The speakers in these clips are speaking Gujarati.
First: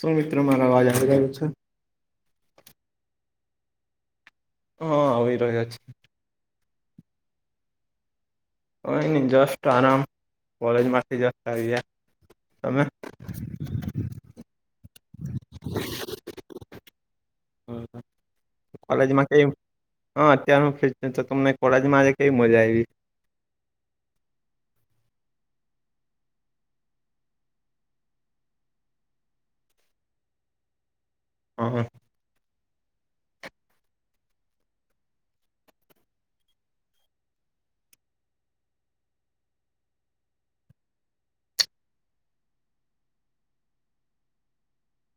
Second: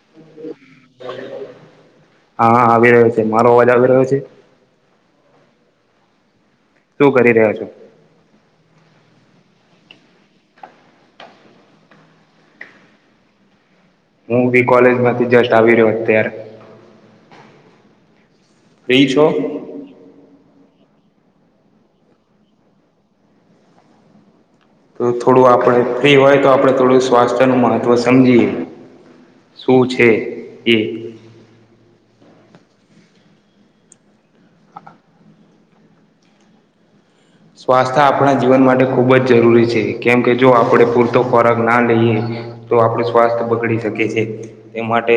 શું મિત્રો મારા અવાજ આવી રહ્યો છે? હા હા આવી રહ્યો છે, મારો અવાજ આવી રહ્યો છે. હ આવી રહ્યો છે. શું કરી રહ્યા છો? કયની જસ્ટ આરામ કોલેજમાંથી જ આવયા તમે? હું બી કોલેજ માંથી જસ્ટ આવી રહ્યો અત્યારે હમ ફ્રી છો કોલેજમાં કેમ તો હા અત્યાર હું [unintelligible] કેવી મજા આયવી? તો થોડું આપણે ફ્રી હોય તો આપણે થોડું સ્વાસ્થ્યનું મહત્વ સમજીએ શું છે એ [inaudible] સ્વાસ્થ્ય આપણા જીવન માટે ખૂબ જ જરૂરી છે, કેમ કે જો આપણે પૂરતો ફરકના લઈએ તો આપડે સ્વાસ્થ્ય બગડી શકે છે, એ માટે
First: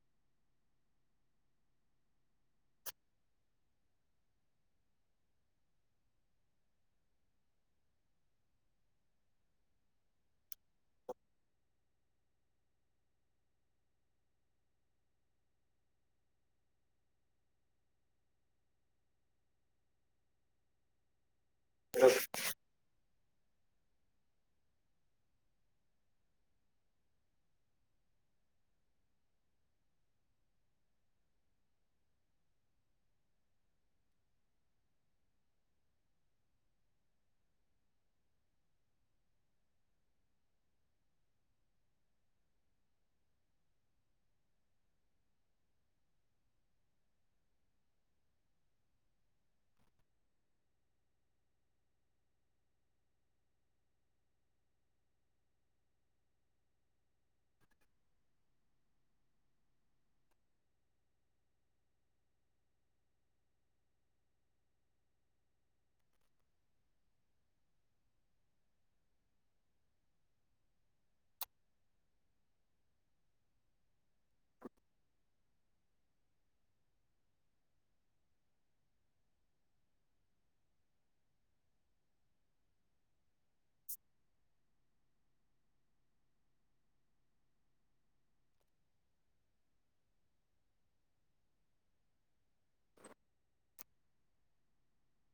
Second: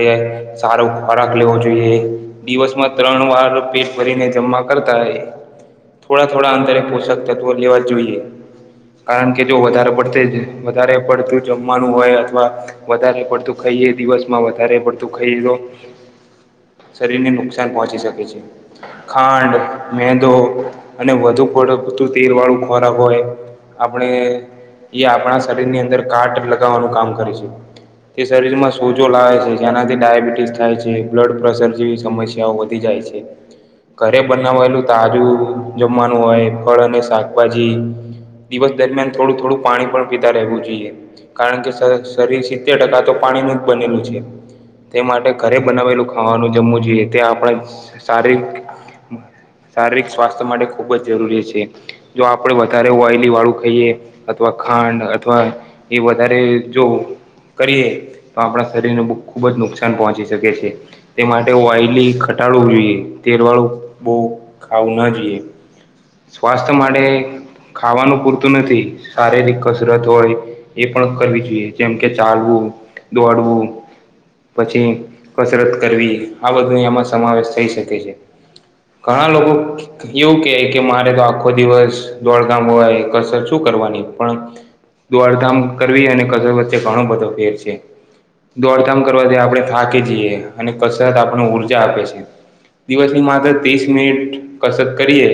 સારો ખોરાક લેવો જોઈએ દિવસમાં ત્રણ વાર પેટ ભરીને જમા કરતા થોડા થોડા અંતરે પો ષક તત્વો લેવા જોઈએ કારણ કે જો વધારે પડત જ વધારે પડતું જમવાનું હોય અથવા વધારે પડતું ખઈએ દિવસમાં વધારે પડતું ખાઈ લો શરીરની નુકસાન પહોંચી શકે છે. ખાંડ, મેંદો અને વધુ પડતુ તેલ વાળું ખોરાક હોય આપણેે એ આપણા શરીરની અંદર કાટ લગાવવાનું કામ કરે છે. તે શરીરમાં સોજો લાવે છે જેનાથી ડાયાબિટીસ થાય છે બ્લડ પ્રેશર જેવી સમસ્યાઓ વધે. જાય છે, ઘરે બનાવાયલું તાજુ જમવાનું હોય ફળ અને શાકભાજી દિવસ દરમિયાન થોડું થોડું પાણી પણ પીતા રહેવું જોઈએ કારણ કે શ શરીર સિત્તેર ટકા તો પાણી નુ જ બનેલું છે. તે માટે ઘરે બનાવેલું ખાવાનું જમવું જોઈએ તે આપણે શારી શારીરિક સ્વાસ્થ્ય માટે ખૂબ જ જરૂરી છે. જો આપડે વધારે ઓઈલી વાળું ખાઈએ અથવા ખાંડ અથવા. એ વધારે જોવ. કરીએ તો આપણા શરીરને બ ખૂબ જ નુકસાન પહોંચી શકે છે. તે માટે ઓઈલી ઘટાડવું જોઈએ તેરવાળું બહુ ખાવું ન જોઈએ. સ્વાસ્થ્ય માટે ખાવાનું પૂરતું નથી શારીરિક કસરત હોય. એ પણ કરવી જોઈએ જેમ કે ચાલવું દોડવું. પછી કસરત કરવી આ બધુંમાં સમાવેશ થઈ શકે છે. ઘણા લોકો એવું કય કે મારે તો આખો દિવસ દોડકામ હોય કસર શું કરવાની પણ દોડધામ કરવી અને કજર વચ્ચે ઘણો બધો ફેર છે. દોડધામ કરવાથી આપણે થાકી જઈએ અને કસરત આપણ ઉઊર્જા આપે છે. દિવસની માત્ર ત્રીસ મિનિટ કસરત કરીએ.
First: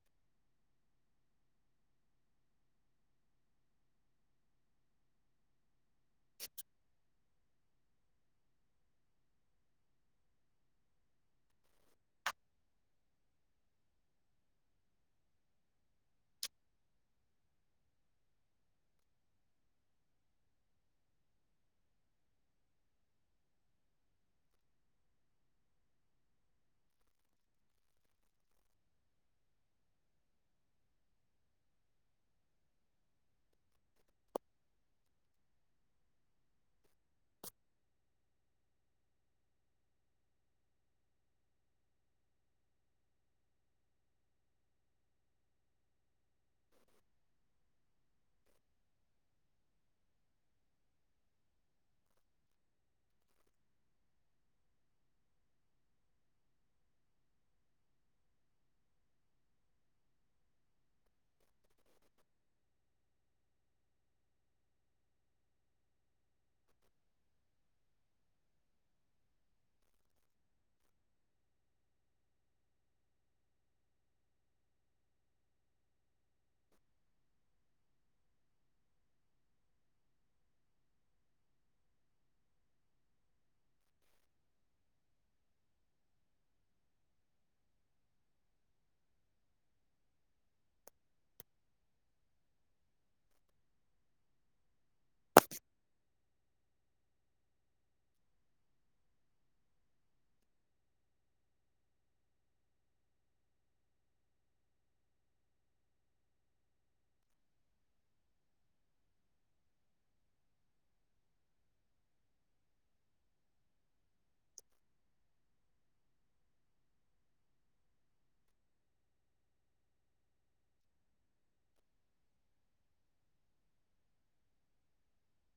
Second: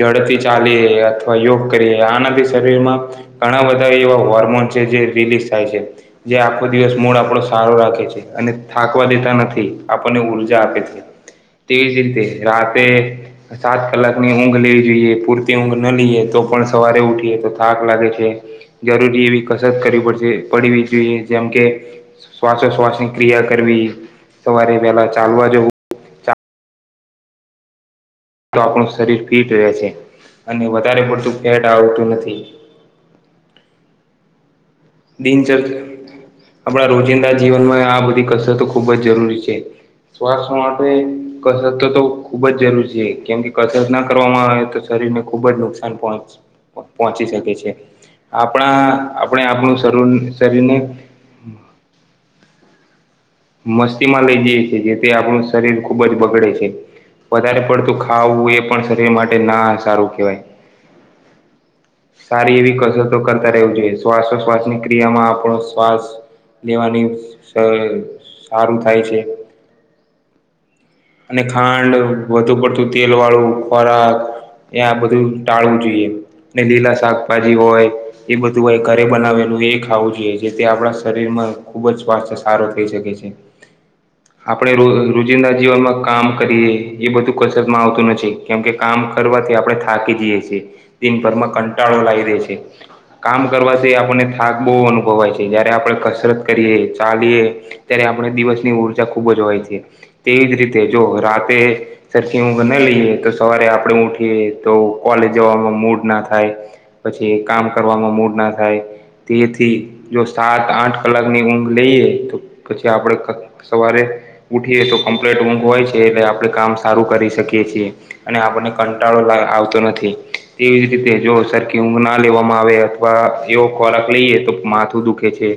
ઝડથી ચાલી અથવા યોગ કરીએ આનાથી શરીર માં. ઘણા વધારે એવા હોર્મોન છે જે રિલીઝ થાય છે. જે આખો દિવસ મૂળ આપડો સારો રાખે છે. અને થાકવા દેતા નથી આપણને ઉર્જા આપે છે તેવીજ રીતે રાતે. સાત કલાકની ઊંઘ લેવી જોઈએ પૂરતી ઊંઘ ના લઈએ તો પણ સવારે ઉઠીએ તો થાક લાગે છે. જરૂરી એવી કસરત કરવી પડ પડવી જોઈએ જેમ કે. શ્વાસો શ્વાસ ની ક્રિયા કરવી સવારે પેલા ચાલવા જવું. તો આપણું શરીર ફિટ રહે છે અને વધારે પડતું ફેટ આવતું નથી. દિનચર્યા આપણા રોજિંદા જીવનમાં આ બધી કસરતો ખૂબ જ જરૂરી છે. સ્વાસ્થ્ય માટે કસરત તો તો ખુબ જ જરૂરી છે કેમ કે કસરત ના કરવામાં આવે તો શરીરને ખુબ જ નુકસાન પહોચી શકે છે. આપણા આપણે આપણું [unintelligible] શરીને મસ્તી માં લઈ જઈએ છેએ. જેથી આપણું શરીર ખુબ જ બગડે છે. વધારે પડતું ખાવું એ પણ શરીર માટે ના સારું કહેવાય. [inaudible] સારી એવી કસરતો કરતા રહેવી જોઈએ શ્વાસોશ્વાસની ક્રિયામાં આપણો શ્વાસ લેવાની સારું થાય છે. અને ખાંડ વધુ પડતું તેલ વાળું ખોરાક એ આ બધું ટાળવું જોઈએ. લીલા શાકભાજી હોય એ બધું ઘરે બનાવેલું એ ખાવું જોઈએ જેથી આપણા શરીરમાં ખુબ જ સ્વાસ્થ્ય સારો થઈ શકે છે. છે. આપણે રો રોજિંદા જીવનમાં કામ કરીએ એ બધું કસરતમાં આવતું નથી. કેમ કે કામ કરવાથી આપણે થાકી જઈએ છીએ દિનભરમાં કંટાળો લાવી દે છે. કામ કરવાથી આપણને થાક બહુ અનુભવાય છે. જયારે આપણે કસરત કરીએ, ચાલીએ ત્યારે આપણે દિવસની ઊર્જા ખૂબ જ હોય છે. તેવી જ રીતે જો રાતે સરથી હું ન લઈએ તો સવારે આપડ ઉઠીએ તો કોલેજ જવામાં મૂડના થાય. પછી કામ કરવાનો મૂડ ના થાય. તેથી જો સાત આઠ કલાકની ઊંઘ લઈએ તો પછી આપણેે સવારે ઉઠીએ તો કમ્પ્લીટ ઊંઘ હોય છે એટલે આપડણે કામ સારું કરી શકીએ છીએ. અને આપણને કંટાળો આવતો નથી તેવી જ રીતે જો સરખી ઊંઘ ના લેવામાં આવે એવ ખોરાક લઈએ તો માથું દુખે છે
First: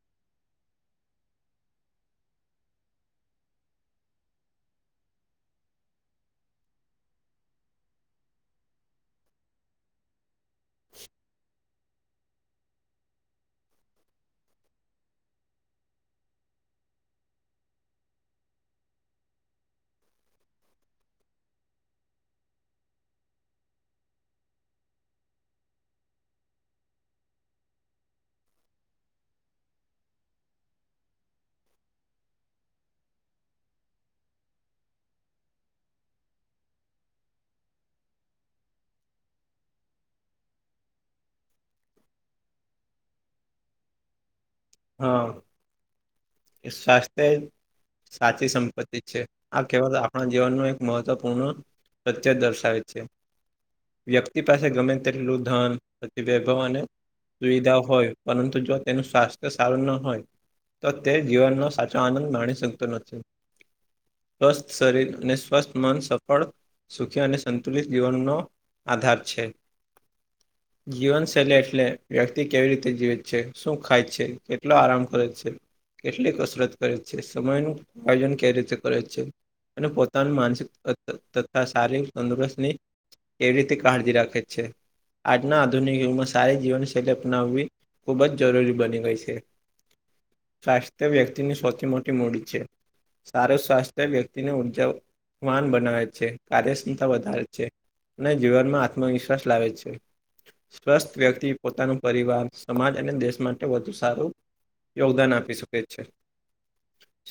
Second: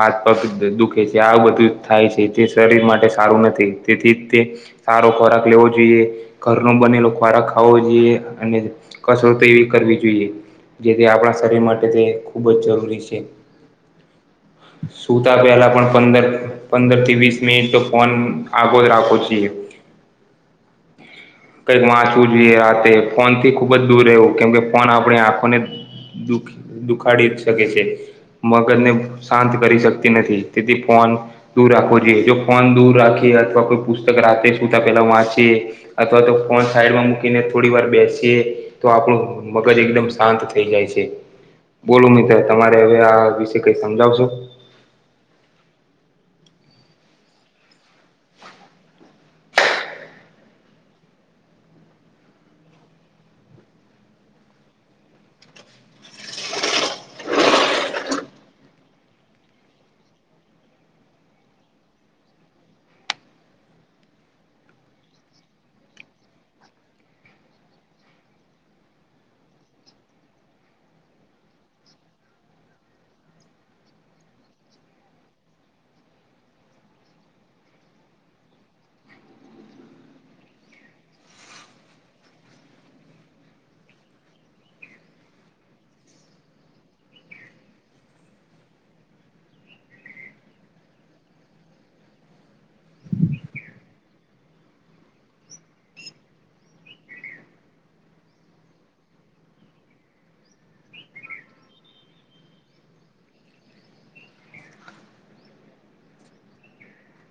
હાથ પગ દુખે છે. જે આ બધુ જ થાય છે જે શરીર માટે સારુ નથી. તેથી તે સારો ખોરાક લેવો જોઈએ, ઘરનો બનેલો ખોરાક ખાવો જોઈએ અને કસરત એવી કરવી જોઈએ જેથી આપણા શરીર માટે તે ખૂબ જ જરૂરી છે. સુતા પહેલા પણ પંદર પંદરથી વીસ મિનિટ તો ફોન આગો જ રાખો છીએ. કંઈક વાંચવું જોઈએ આ તે ફોન થી ખુબ જ દૂર રહેવું કેમ કે ફોન આપણે આંખોને દુખ દુખાડી જ શકે છે. મગર ને સાંત કરી શકતી નથી તેથી ફોન દૂર રાખવો જોઈએ, જો ફોન દૂર રાખી અથવા કોઈ પુસ્તક રાતે સુતા પેલા વાંચે અથવા તો ફોન સાઈડમા મૂકીને થોડી વાર બેસીએ તો આપણું મગજ એકદમ સાંત થઇ જાય છે. બોલો મિતે તમારે હવે આ વિશે કઈ સમજાવસુ? હા. કે સ્વાસ્તેય સાચી સંપત્તિ છે. આ કહેવાતો આપણા જીવન નુ એક મહત્વપૂર્ણ પ્રત્ય જ દર્શાવે છે. વ્યક્તિ પાસે ગમે તેટલુ ધન સંત્તિ વૈભવ અને દુવિધા હોય પરંતુ જો તેનુ સ્વાસ્તય સારુ ના હોય તો તે જીવનનો સાચો આનંદ માણી શકતો નથી. સ્વસ્થ શરીર અને સ્વસ્થ મન સફળ સુખી અને સંતુલિત જીવનનો આધાર છે. જીવનશૈલી એટલે વ્યક્તિ કેવી રીતે જીવિત છે? શું ખાય છે? કેટલો આરામ કરે છે? કેટલી કસરત કરે છે? સમયનુ આયોજન કેવી રીતે કરે છે? અને પોતાનું માનસિક ત ત તથા શારીક તંદુરસ્તની એવી રીતે કાળજી રાખે જ છે. આજના આધુનિક યુગમાં સારી જીવનશૈલી અપનાવવી ખૂબ જ જરૂરી બની ગઈ સે. સ્વાસ્થ્ય વ્યક્તિની સૌથી મોટી મૂડી છે. સારો સ્વાસ્થ્ય વ્યક્તિને ઉર્જાવાન બનાવે છે, કાર્યક્ષમતા વધારે છે. નઈ જીવન માં આત્મવિશ્વાસ લાવે છે. સ્વસ્થ વ્યક્તિ પોતાનું પરિવાર સમાજ અને દેશ માટે વધુ સારુ યોગદાન આપી શકે છે.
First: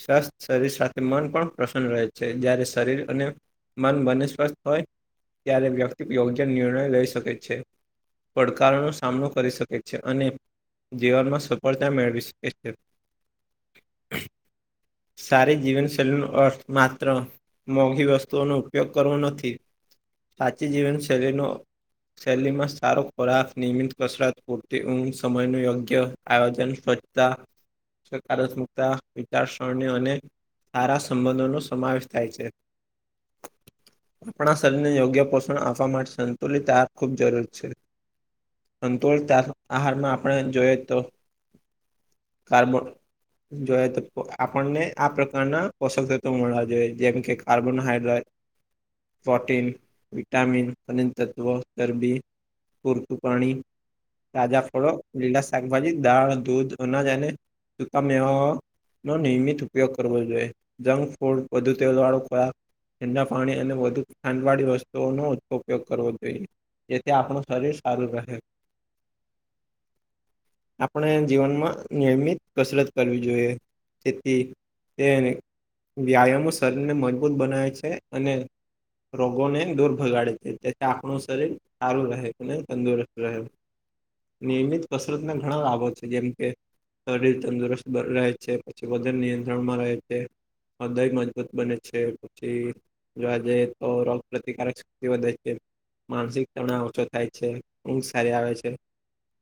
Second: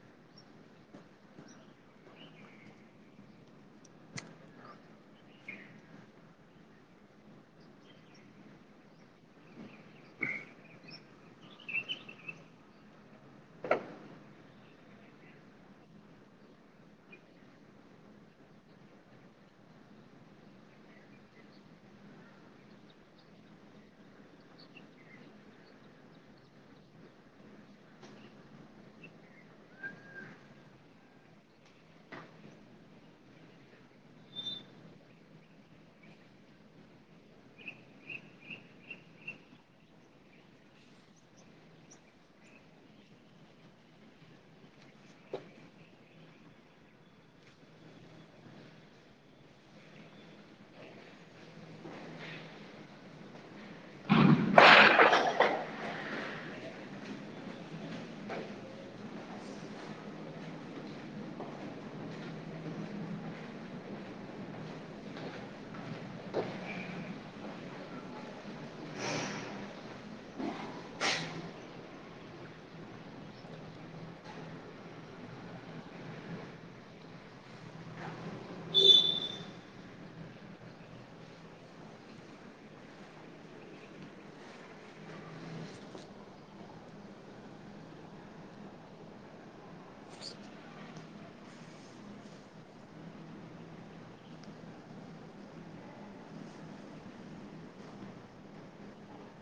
સ્વસ્થ શરીર સાથે મન પણ પ્રસન્ન રહે છે જ્યારે શરીર અને મન બનેસ્પષ હોય ત્યારે વ્યક્તિ યોગ્ય નિર્ણય લઈ શકે છે. પડકારોનો સામનો કરી શકે છે અને જીવનમાં સફળતા મેળવી શકે છે. [unintelligible] સારી જીવનશૈલીનો અર્થ માત્ર મોઘી વસ્તુઓનો ઉપયોગ કરવો નથી. હાચી જીવન શૈલીનો શૈલી માં સારો ખોરાક, નિયમિત કસરત, પૂરતી ઊંઘ, સમયનું યોગ્ય આયોજન, સ્વચતા [unintelligible] વિચારસરણી અને સારા સંબંધો નો સમાવેશ થાય છે. [unintelligible] આપણા શરીરને યોગ્ય પોષણ આપવા માટે સંતુલિત આહા ખૂબ જરૂર છે. અંતુલતા આહારમાં આપણે જોઈએ તો કારબોડ જોયે તો આપણને આ પ્રકારના પોષક તત્વ મળવા જોઈએ, જેમ કે કાર્બનહાઈડ્રાડ [unintelligible] પોટીન, વિટામિન, ખનીતત્વ, ગરબી... પૂરતું પાણી, તાજા ફળો, લીલા શાકભાજી, દાળ, દૂધ, અનાજ અને તો તમે નો નિયમિત ઉપયોગ કરવો જોઈએ જંક ફૂડ વધુ તે વાળો ખોરાક ઠંડા ફાણી અને વધુ ખાંડ વાળી વસ્તુઓનો ઓછો ઉપયોગ કરવો જોઈએ. જેથી આપણું શરીર સારુ રહે. હા આપણે જીવનમાં નિયમિત કસરત કરવી જોઈએ તેથી તેને વ્યાયામો શરીરને મજબૂત બનાવે છે અને રોગોને દૂર ભગાડે છે તે આખણું શરીર સારું રહે અને તંદુરસ્ત રહેલ નિયમિત કસરતના ઘણા લાભો છે જેમ કે શરીર તંદુરસ્ત રહે છે પછી વજન નિયંત્રણમાં રહે છે હૃદય મજબૂત બને છે પછી જોવા જઈએ તો રોગ પ્રતિકારક શક્તિ વધે છે માનસિક તણાવ ઓછો થાય છે ઉંઘ સારી આવે છે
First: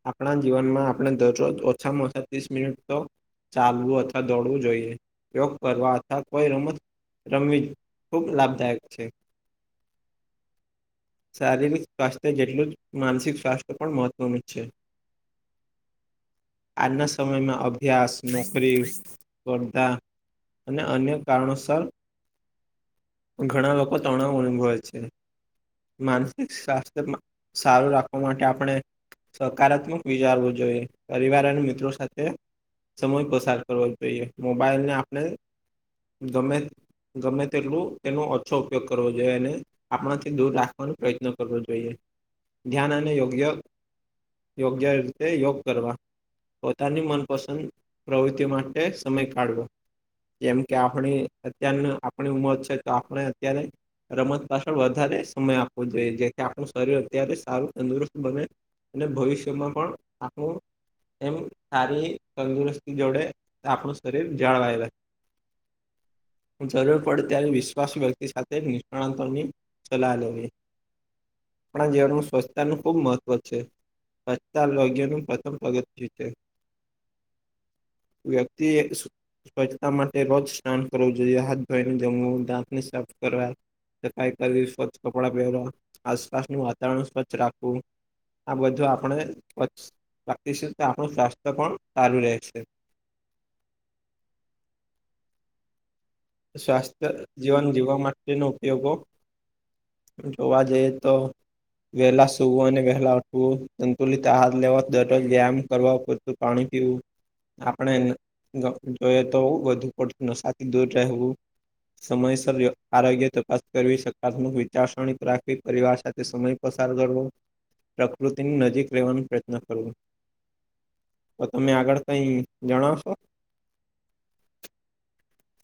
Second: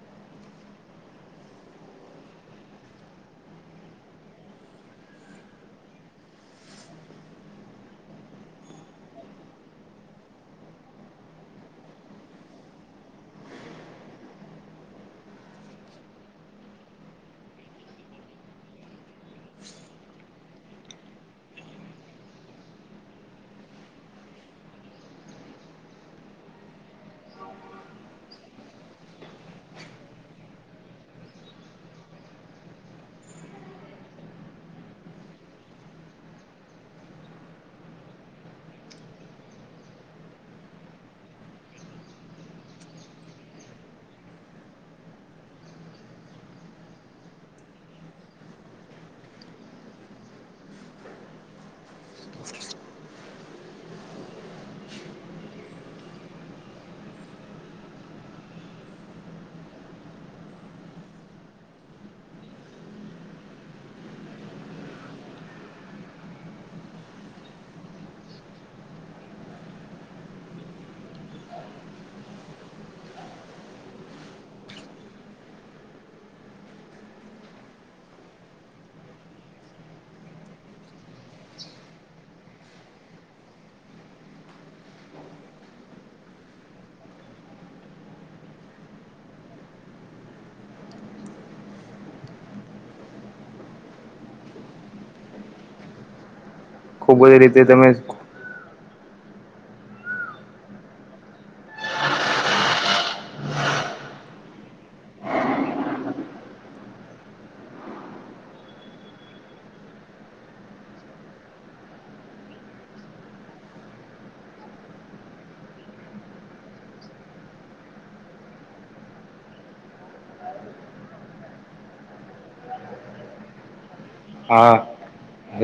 આપણા જીવનમાં આપણે દરરોજ ઓછામાં ઓછા ત્રીસ મિનિટ તો ચાલવું અથવા દોડવું જોઈએ યોગ કરવા અથવા કોઈ રમત રમવી ખૂબ લાભદાયક છે [unintelligible] શારીરિક સ્વાસ્થ્ય જેટલું જ માનસિક સ્વાસ્થ્ય પણ મહત્વનું છે આના સમયમાં અભ્યાસ નોકરી સ્પર્ધા અને અન્ય કારણોસર ઘણા લોકો તણાવ અનુભવે છે માનસિક સ્વાસ્થ્ય સારું રાખવા માટે આપણે સકારાત્મક વિચારવું જોઈએ પરિવાર અને મિત્રો સાથે સમય પસાર કરવો જોઈએ મોબાઈલને આપણે ગમે ગમે તેટલું તેનો ઓછો ઉપયોગ કરવો જોઈએ અને આપણાથી દૂર રાખવાનો પ્રયત્ન કરવો જોઈએ ધ્યાન અને યોગ્ય યોગ્ય રીતે યોગ કરવા પોતાની મનપસંદ પ્રવૃત્તિ માટે સમય કાઢવો જેમ કે આપણી અત્યાર આપણી ઉમર છે તો આપણે અત્યારે રમત પાછળ વધારે સમય આપવો જોઈએ જેથી આપણું શરીર અત્યારે સારું તંદુરસ્ત બને અને ભવિષ્યમાં પણ આપું એમ સારી તંદુરસ્તી જોડે આપણું શરીર જાળવાય રહ છે જરૂર પડે ત્યારે વિશ્વાસ વ્યક્તિ સાથે નિષ્ણાતોની સલાહ લેવી આપણા જીવનનું સ્વચ્છતા નું ખુબ મહત્વ છે હસ્તારોગ્યનું પ્રથમ પગત છે વ્યક્તિએ સ્વચ્છતા માટે રોજ સ્નાન કરવું જોઈએ હાથ ધોઈ જંગાંત આપની સાફ કરવાવા કઈ કરવી સ્વચ્છ કપડાં પહેરવા આસપાસનું વાતાવરણ સ્વચ્છ રાખવું આ બધું આપણે લાગશ તો આપણું સ્વાસ્થ્ય પણ સારું રહેશે સ્વાસ્થ્ય ખુબ બધી રીતે જીવન તમે જીવવા માટેનો ઉપયોગો જોવા જઈએ તો વહેહલા સુવ અને વહેહલા ઉઠવો સંતુલિત આહાર લેવા દરરોજ વ્યાયામ કરવા પાણી પીવું આપણે જોઈએ તો વધુ પડતું નશાથી દૂર હું સમયસર આરોગ્ય તપાસ કરવી સકારાત્મક વિચારસરવી પરિવાર સાથે સમય પસાર કરવો પ્રકૃતિની નજીક રહેેવાનો પ્રયત્ન કરવો તો તમે આગળ કઈ જણાવશો હા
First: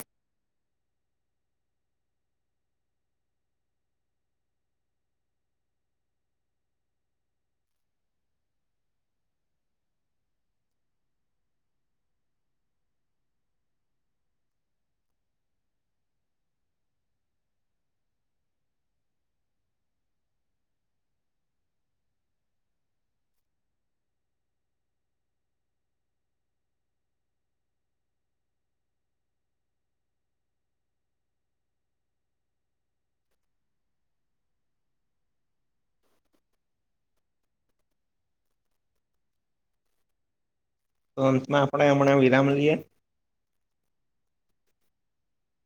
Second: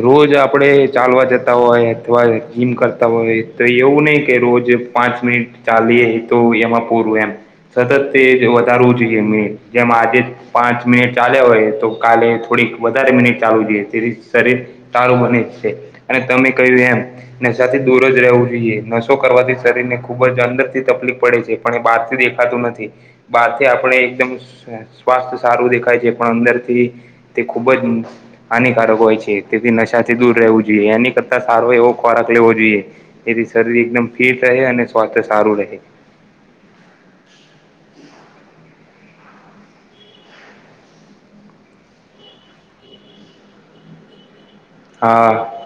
રોજ આપણે ચાલવા જતા હોય અથવા જીમ કરતા હોય તો એવું નહીં કે રોજ પાંચ મિનિટ ચાલી એ તો એમાં પૂરું એમ સતત તે વધારવું જોઈએ મે જેમ આજે પાંચ મિનિટ ચાલ્યા હોય તો કાલે થોડીક વધારે મિનિટ ચ જોઈએ તેથી શરીર તારું બને છે અને તમે કહ્યું એમ નશાથી દૂર જ રહેવું જોઈએ નશો કરવાથી શરીર ને ખુબ જ અંદર થી તકલીફ પડે છે પણ બહાર થી દેખાતું નથી બહારથી આપણે એકદમ સ્વાસ્થ્ય સારું દેખાય છે પણ અંદર થી તે ખૂબજ હાનિકારક હોય છે તેથી નશાથી દૂર રહેવું જોઈએ એની કરતા સારો એવો ખોરાક લેવો જોઈએ તેથી શરીર એકદમ ફિટ રહે અને સ્વાસ્થ્ય સારું રહે તો અંતૃમાં આપડે હમણાં વિરામ લઈએ હા